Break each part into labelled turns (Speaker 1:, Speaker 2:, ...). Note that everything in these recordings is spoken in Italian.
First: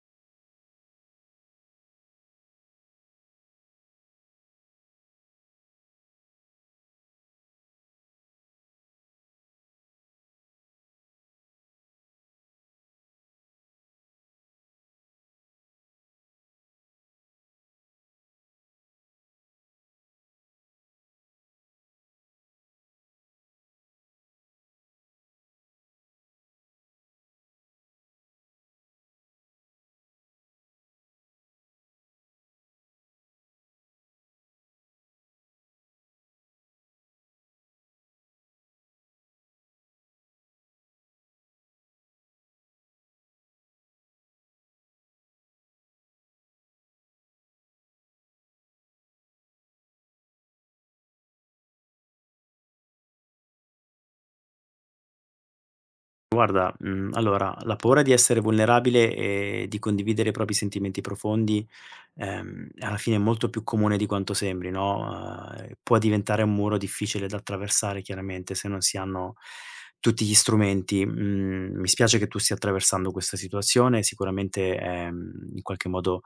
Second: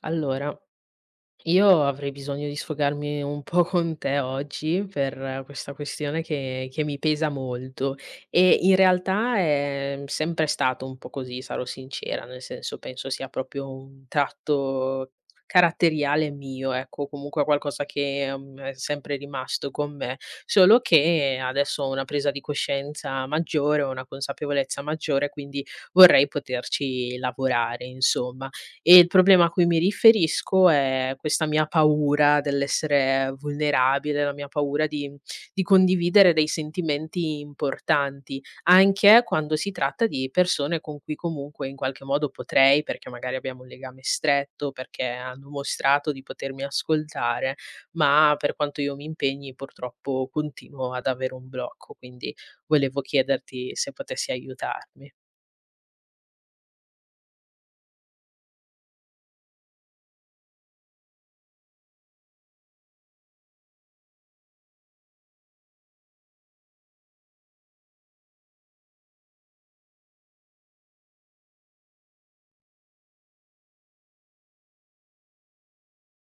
Speaker 1: Allora, io avrei bisogno di sfogarmi un po' con te oggi per questa questione che mi pesa molto e in realtà è sempre stato un po' così, sarò sincera, nel senso penso sia proprio un tratto caratteriale mio, ecco, comunque qualcosa che è sempre rimasto con me, solo che adesso ho una presa di coscienza maggiore, ho una consapevolezza maggiore, quindi vorrei poterci lavorare, insomma. E il problema a cui mi riferisco è questa mia paura dell'essere vulnerabile, la mia paura di condividere dei sentimenti importanti, anche quando si tratta di persone con cui comunque in qualche modo potrei, perché magari abbiamo un legame stretto, perché hanno mostrato di potermi ascoltare, ma per quanto io mi impegni purtroppo continuo ad avere un blocco, quindi volevo chiederti se potessi aiutarmi.
Speaker 2: Guarda, allora, la paura di essere vulnerabile e di condividere i propri sentimenti profondi, alla fine è molto più comune di quanto sembri, no, può diventare un muro difficile da attraversare chiaramente se non si hanno tutti gli strumenti. Mhmm, mi spiace che tu stia attraversando questa situazione, sicuramente è, in qualche modo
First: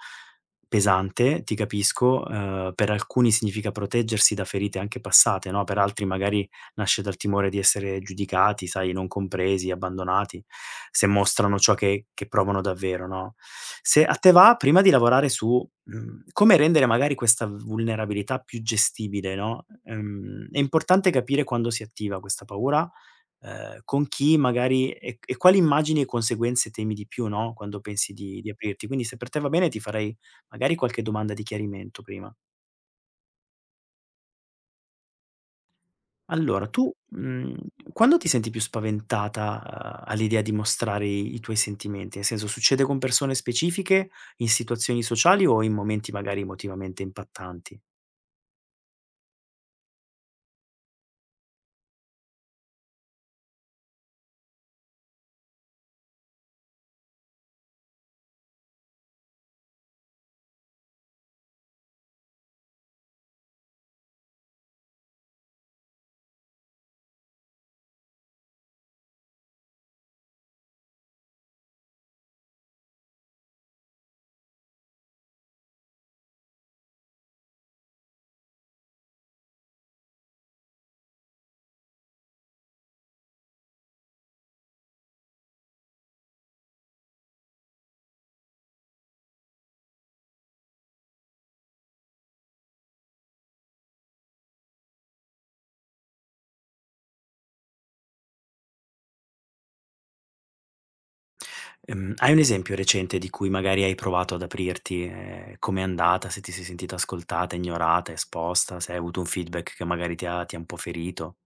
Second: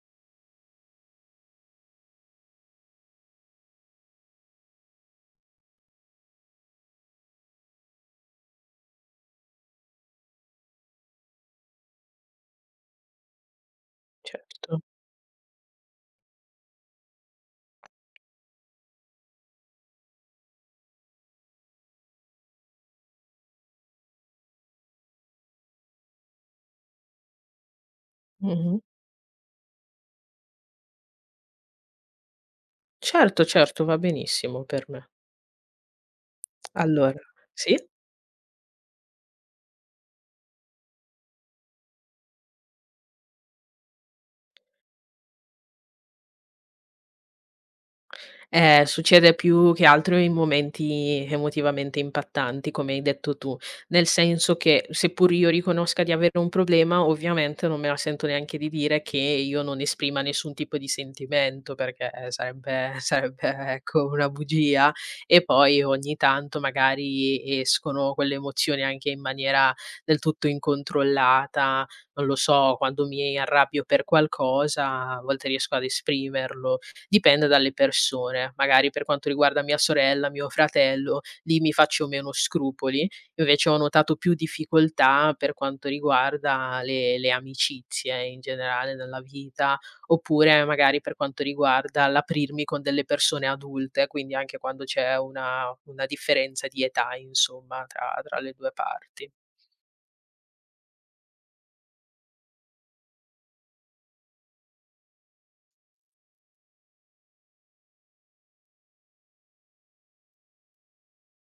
Speaker 2: pesante, ti capisco, per alcuni significa proteggersi da ferite anche passate, no, per altri magari nasce dal timore di essere giudicati, sai, non compresi, abbandonati, se mostrano ciò che provano davvero, no. Se a te va,
Speaker 1: Certo.
Speaker 2: prima di lavorare su, come rendere magari questa vulnerabilità più gestibile, no, è importante capire quando si attiva questa paura, con chi magari e quali immagini e conseguenze temi di più, no, quando pensi di
Speaker 1: Mh-mh.
Speaker 2: aprirti. Quindi se per te va bene ti farei magari qualche domanda di chiarimento prima.
Speaker 1: Certo, certo, va benissimo per me.
Speaker 2: Allora, tu,
Speaker 1: Allora, sì?
Speaker 2: quando ti senti più spaventata, all'idea di mostrare i tuoi sentimenti? Nel senso, succede con persone specifiche, in situazioni sociali o in momenti magari emotivamente impattanti?
Speaker 1: Succede più che altro in momenti emotivamente impattanti, come hai detto tu, nel senso che seppur io riconosca di avere un problema, ovviamente non me la sento neanche di dire che io non esprima nessun tipo di sentimento, perché sarebbe, sarebbe, ecco, una bugia. E poi ogni tanto magari escono quelle emozioni anche in maniera del tutto incontrollata. Non lo so, quando mi arrabbio per qualcosa, a volte riesco ad esprimerlo, dipende dalle persone. Magari per quanto riguarda mia sorella, mio fratello, lì mi faccio meno scrupoli, invece ho notato più difficoltà per quanto riguarda le amicizie in generale nella vita, oppure magari per quanto riguarda l'aprirmi con delle persone adulte, quindi anche quando c'è una differenza di età insomma tra le 2 parti.
Speaker 2: Hai un esempio recente di cui magari hai provato ad aprirti? Com'è andata? Se ti sei sentita ascoltata, ignorata, esposta, se hai avuto un feedback che magari ti ha un po' ferito?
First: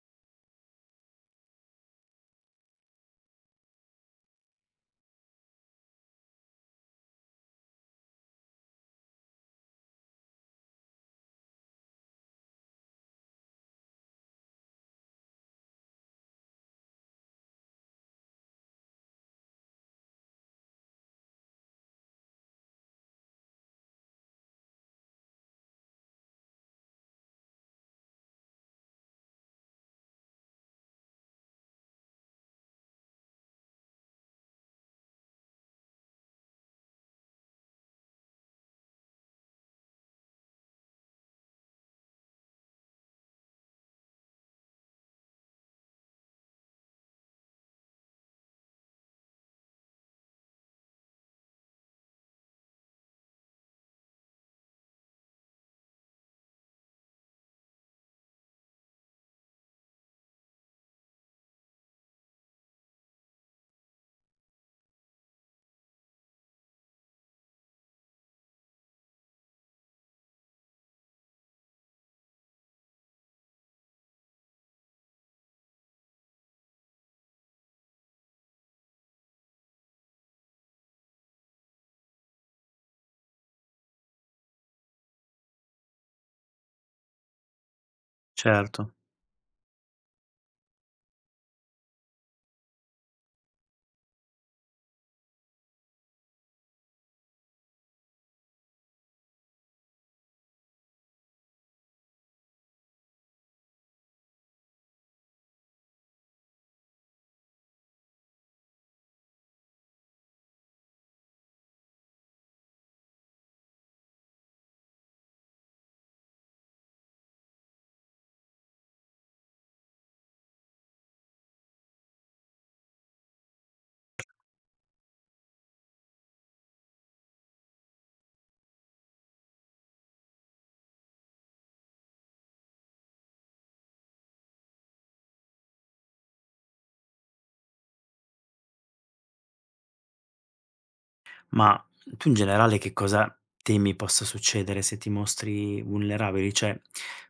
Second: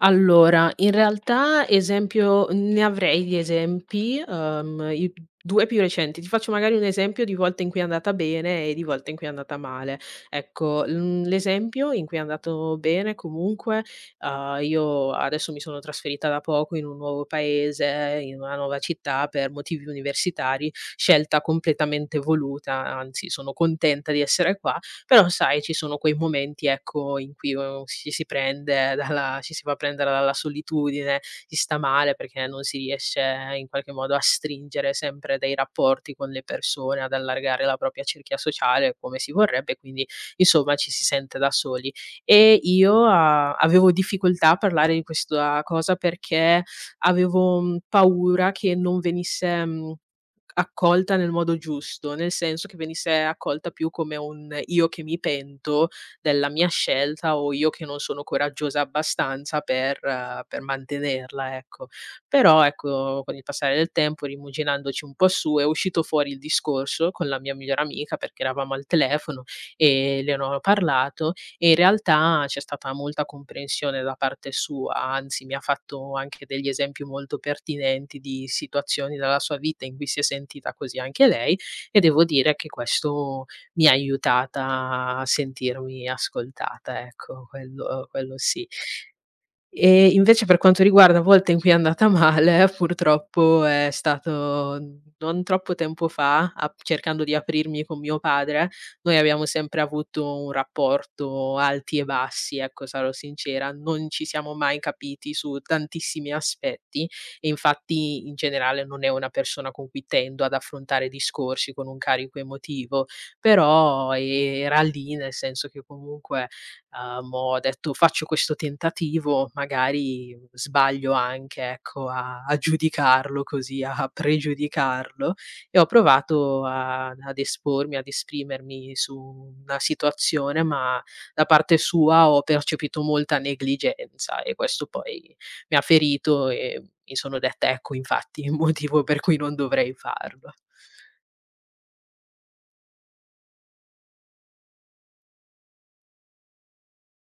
Speaker 1: Allora, in realtà esempio ne avrei di esempi, i 2 più recenti. Ti faccio magari un esempio di volte in cui è andata bene e di volte in cui è andata male. Ecco, l'esempio in cui è andato bene comunque, io adesso mi sono trasferita da poco in un nuovo paese, in una nuova città per motivi universitari, scelta completamente voluta, anzi sono contenta di essere qua, però sai, ci sono quei momenti, ecco, in cui, ci si fa prendere dalla solitudine, si sta male perché non si riesce in qualche modo a stringere sempre dei rapporti con le persone, ad allargare la propria cerchia sociale come si vorrebbe, quindi insomma ci si sente da soli. E io a avevo difficoltà a parlare di questa cosa perché avevo, paura che non venisse, mhmm accolta nel modo giusto, nel senso che venisse accolta più come un io che mi pento della mia scelta o io che non sono coraggiosa abbastanza per mantenerla, ecco. Però, ecco, con il passare del tempo, rimuginandoci un po' su, è uscito fuori il discorso con la mia migliore amica, perché eravamo al telefono e le ne ho parlato e in realtà c'è stata molta comprensione da parte sua, anzi mi ha fatto anche degli esempi molto pertinenti di situazioni della sua vita in cui si è sentita così anche lei e devo dire che questo mi ha aiutata a sentirmi ascoltata, ecco, quello sì.
Speaker 2: Certo.
Speaker 1: E invece per quanto riguarda volte in cui è andata male, purtroppo è stato non troppo tempo fa, ap cercando di aprirmi con mio padre, noi abbiamo sempre avuto un rapporto alti e bassi, ecco, sarò sincera, non ci siamo mai capiti su tantissimi aspetti e infatti in generale non è una persona con cui tendo ad affrontare discorsi con un carico emotivo, però era lì, nel senso che comunque, ho detto: "Faccio questo tentativo, magari sbaglio anche, ecco, a giudicarlo così, a pregiudicarlo", e ho provato a ad espormi, ad esprimermi su una situazione, ma da parte sua ho percepito molta negligenza e questo poi mi ha ferito e mi sono detta: "Ecco, infatti, il motivo per cui non dovrei farlo".
Speaker 2: Ma tu in generale che cosa temi possa succedere se ti mostri vulnerabile? Cioè,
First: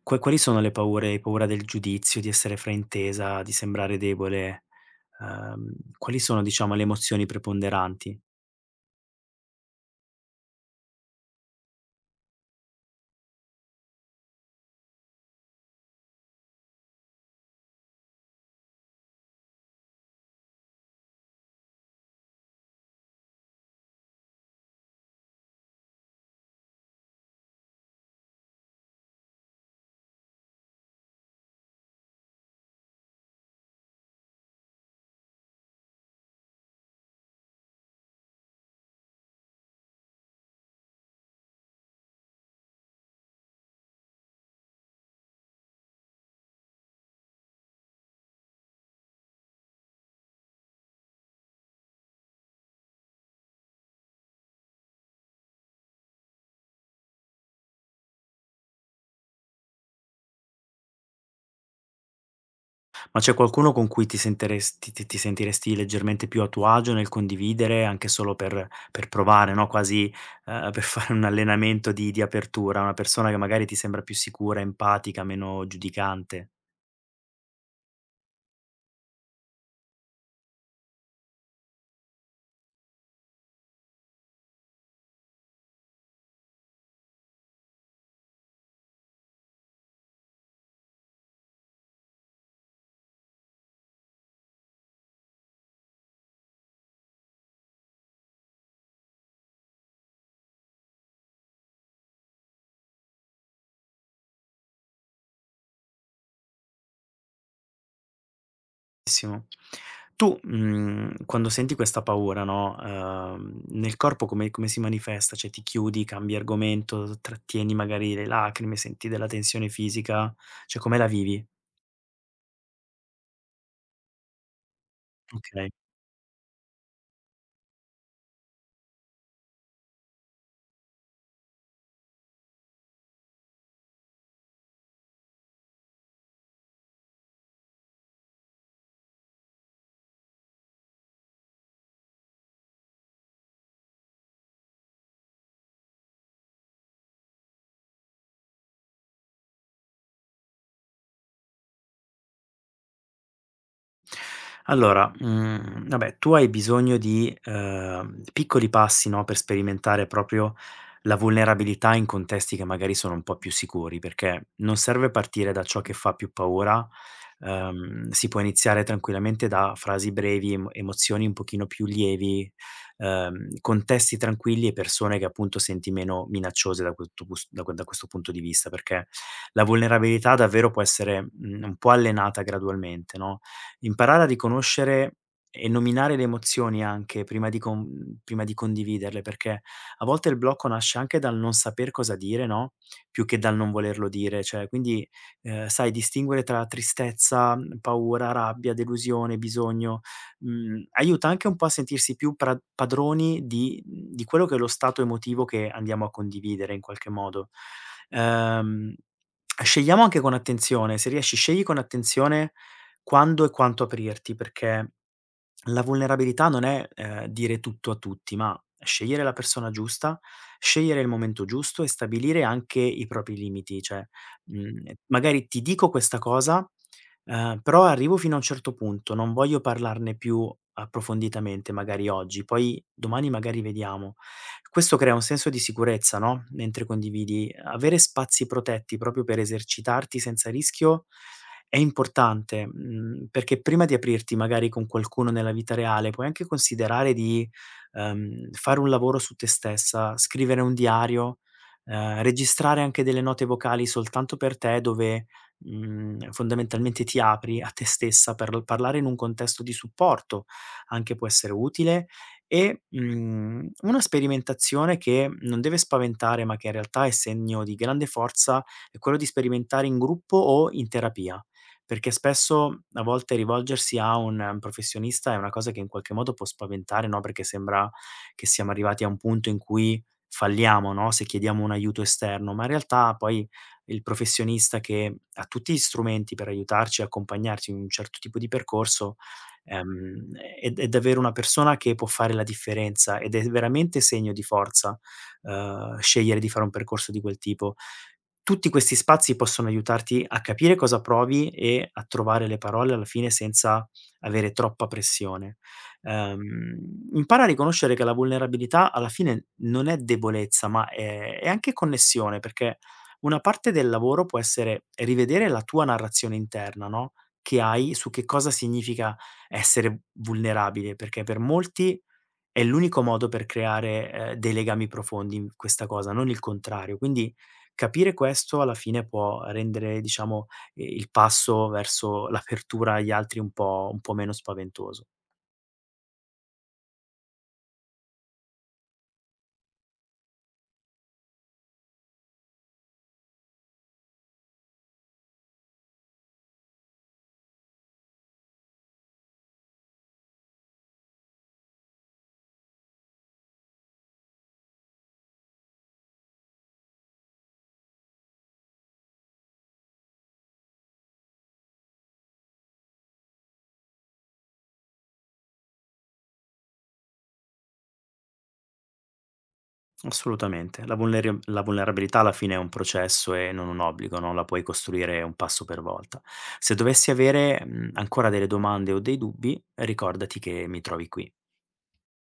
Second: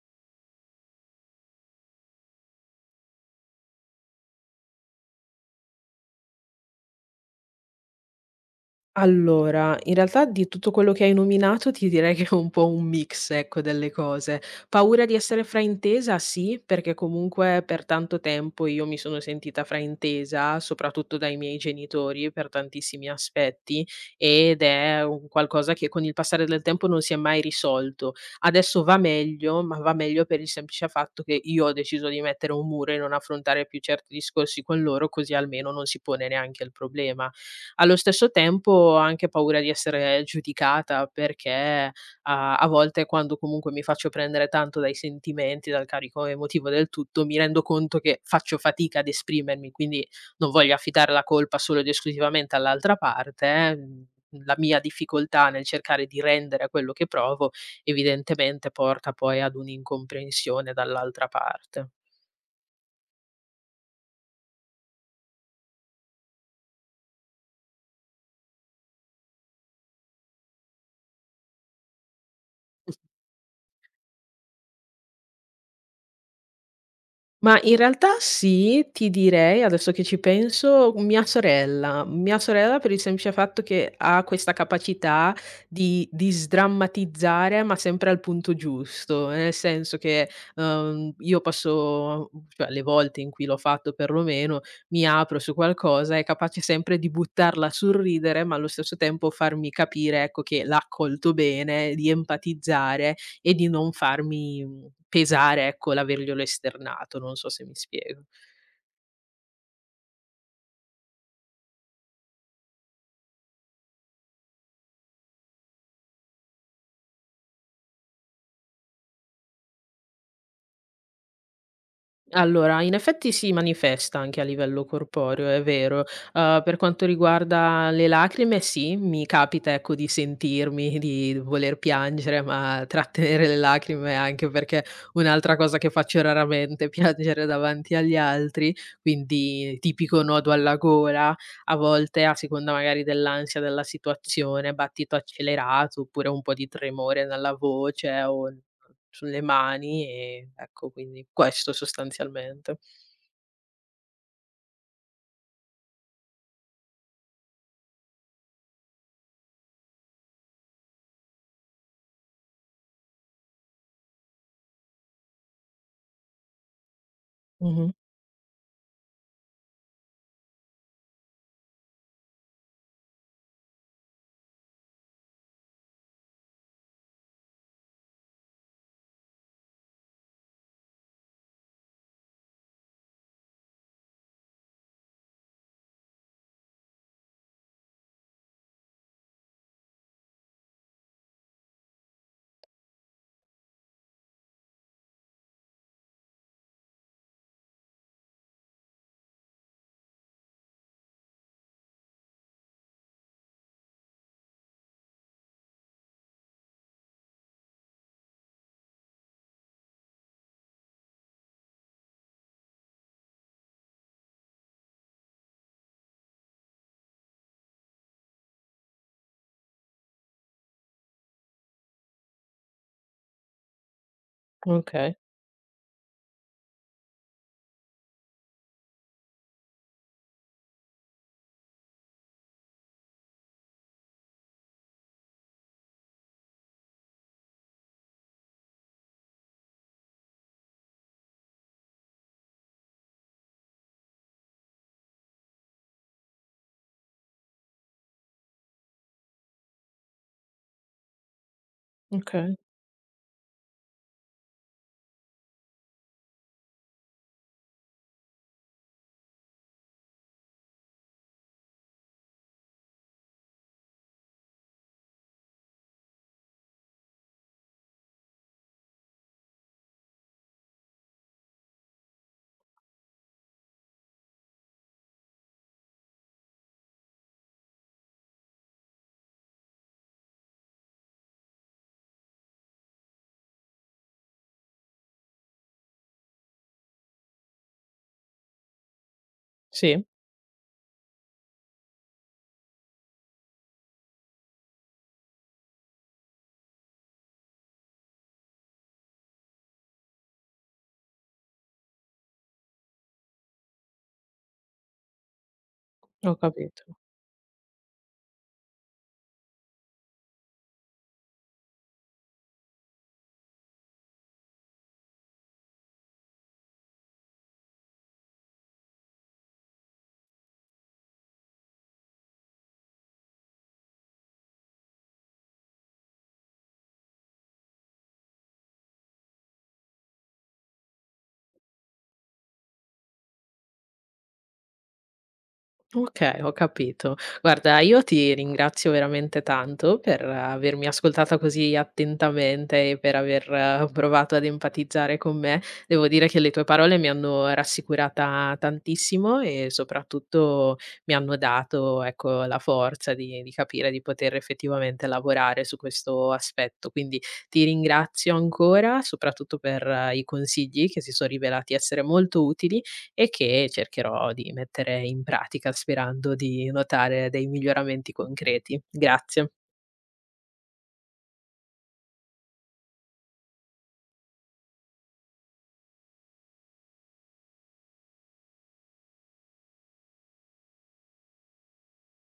Speaker 2: quali sono le paure? Hai paura del giudizio, di essere fraintesa, di sembrare debole? Ehm, quali sono, diciamo, le emozioni preponderanti?
Speaker 1: Allora, in realtà di tutto quello che hai nominato ti direi che è un po' un mix, ecco, delle cose. Paura di essere fraintesa, sì, perché comunque per tanto tempo io mi sono sentita fraintesa, soprattutto dai miei genitori per tantissimi aspetti, ed è un qualcosa che con il passare del tempo non si è mai risolto. Adesso va meglio, ma va meglio per il semplice fatto che io ho deciso di mettere un muro e non affrontare più certi discorsi con loro, così almeno non si pone neanche il problema. Allo stesso tempo ho anche paura di essere giudicata perché a volte quando comunque mi faccio prendere tanto dai sentimenti, dal carico emotivo del tutto, mi rendo conto che faccio fatica ad esprimermi, quindi non voglio affidare la colpa solo ed esclusivamente all'altra parte. Mhmm, la mia difficoltà nel cercare di rendere quello che provo, evidentemente porta poi ad un'incomprensione dall'altra parte.
Speaker 2: Ma c'è qualcuno con cui ti sentiresti leggermente più a tuo agio nel condividere, anche solo per provare, no, quasi, per fare un allenamento di apertura, una persona che magari ti sembra più sicura, empatica, meno giudicante?
Speaker 1: Ma in realtà sì, ti direi, adesso che ci penso, mia sorella. Mia sorella per il semplice fatto che ha questa capacità di sdrammatizzare, ma sempre al punto giusto. Nel senso che, io posso cioè le volte in cui l'ho fatto perlomeno, mi apro su qualcosa, è capace sempre di buttarla sul ridere, ma allo stesso tempo farmi capire, ecco, che l'ha accolto bene, di empatizzare e di non farmi pesare, ecco, l'averglielo esternato, non so se mi spiego.
Speaker 2: Simo. Tu, quando senti questa paura, no, nel corpo come si manifesta? Cioè ti chiudi, cambi argomento, trattieni magari le lacrime, senti della tensione fisica? Cioè come la vivi?
Speaker 1: Allora, in effetti si manifesta anche a livello corporeo, è
Speaker 2: Okay.
Speaker 1: vero. Per quanto riguarda le lacrime, sì, mi capita, ecco, di sentirmi, di voler piangere, ma trattenere le lacrime anche perché un'altra cosa che faccio raramente è piangere davanti agli altri, quindi tipico nodo alla gola, a volte a seconda magari dell'ansia della situazione, battito accelerato oppure un po' di tremore nella voce o sulle mani e ecco, quindi questo sostanzialmente.
Speaker 2: Allora, vabbè, tu hai bisogno di, piccoli passi, no, per sperimentare proprio la vulnerabilità in contesti che magari sono un po' più sicuri, perché non serve partire da ciò che fa più paura,
Speaker 1: Mh-mh.
Speaker 2: si può iniziare tranquillamente da frasi brevi, emozioni un pochino più lievi, contesti tranquilli e persone che appunto senti meno minacciose da questo pus da que da questo punto di vista, perché la vulnerabilità davvero può essere, un po' allenata gradualmente, no? Imparare a riconoscere e nominare le emozioni anche prima di condividerle, perché a volte il blocco nasce anche dal non saper cosa dire, no, più che dal non volerlo dire. Cioè, quindi, sai distinguere tra tristezza, paura, rabbia, delusione, bisogno, aiuta anche un po' a sentirsi più pra padroni di di quello che è lo stato emotivo che andiamo a condividere in qualche modo. Ehm, scegliamo anche con attenzione, se riesci scegli con attenzione quando e quanto aprirti, perché la vulnerabilità non è, dire tutto a tutti, ma scegliere la persona giusta, scegliere il momento giusto e stabilire anche i propri limiti. Cioè,
Speaker 1: Okay,
Speaker 2: magari ti dico questa cosa, però arrivo fino a un certo punto, non voglio parlarne più approfonditamente magari oggi, poi domani magari vediamo. Questo crea un senso di sicurezza, no, mentre condividi. Avere spazi protetti proprio per esercitarti senza rischio è importante, perché prima di aprirti magari con qualcuno nella vita reale, puoi anche considerare di, fare un lavoro su te stessa, scrivere un diario,
Speaker 1: okay,
Speaker 2: registrare anche delle note vocali soltanto per te dove, fondamentalmente ti apri a te stessa per parlare in un contesto di supporto, anche può essere utile e, una sperimentazione che non deve spaventare, ma che in realtà è segno di grande forza, è quello di sperimentare in gruppo o in terapia. Perché spesso a volte rivolgersi a un professionista è una cosa che in qualche modo può spaventare, no, perché sembra che siamo arrivati a un punto in cui falliamo, no, se chiediamo un aiuto esterno, ma in realtà poi il professionista che ha tutti gli strumenti per aiutarci e accompagnarci in un certo tipo di percorso,
Speaker 1: sì,
Speaker 2: ehm, è davvero una persona che può fare la differenza ed è veramente segno di forza, scegliere di fare un percorso di quel tipo. Tutti questi spazi possono aiutarti a capire cosa provi e a trovare le parole alla fine senza avere troppa pressione.
Speaker 1: ho
Speaker 2: Ehm,
Speaker 1: capito.
Speaker 2: impara a riconoscere che la vulnerabilità alla fine non è debolezza, ma è anche connessione, perché una parte del lavoro può essere rivedere la tua narrazione interna, no? Che hai su che cosa significa essere vulnerabile, perché per molti è l'unico modo per creare, dei legami profondi in questa cosa, non il contrario. Quindi capire questo alla fine può rendere, diciamo, i il passo verso l'apertura agli altri un po' meno spaventoso.
Speaker 1: Okay, ho capito. Guarda, io ti ringrazio veramente tanto per avermi ascoltata così attentamente e per aver provato ad empatizzare con me. Devo dire che le tue parole mi hanno rassicurata tantissimo e soprattutto mi hanno dato, ecco, la forza di capire di poter effettivamente lavorare su questo aspetto. Quindi ti ringrazio ancora, soprattutto per i consigli che si son rivelati essere molto utili e che cercherò di mettere in pratica sperando di notare dei miglioramenti concreti. Grazie.
Speaker 2: Assolutamente. La vulnerabilità alla fine è un processo e non un obbligo, no, la puoi costruire un passo per volta. Se dovessi avere, ancora delle domande o dei dubbi, ricordati che mi trovi qui.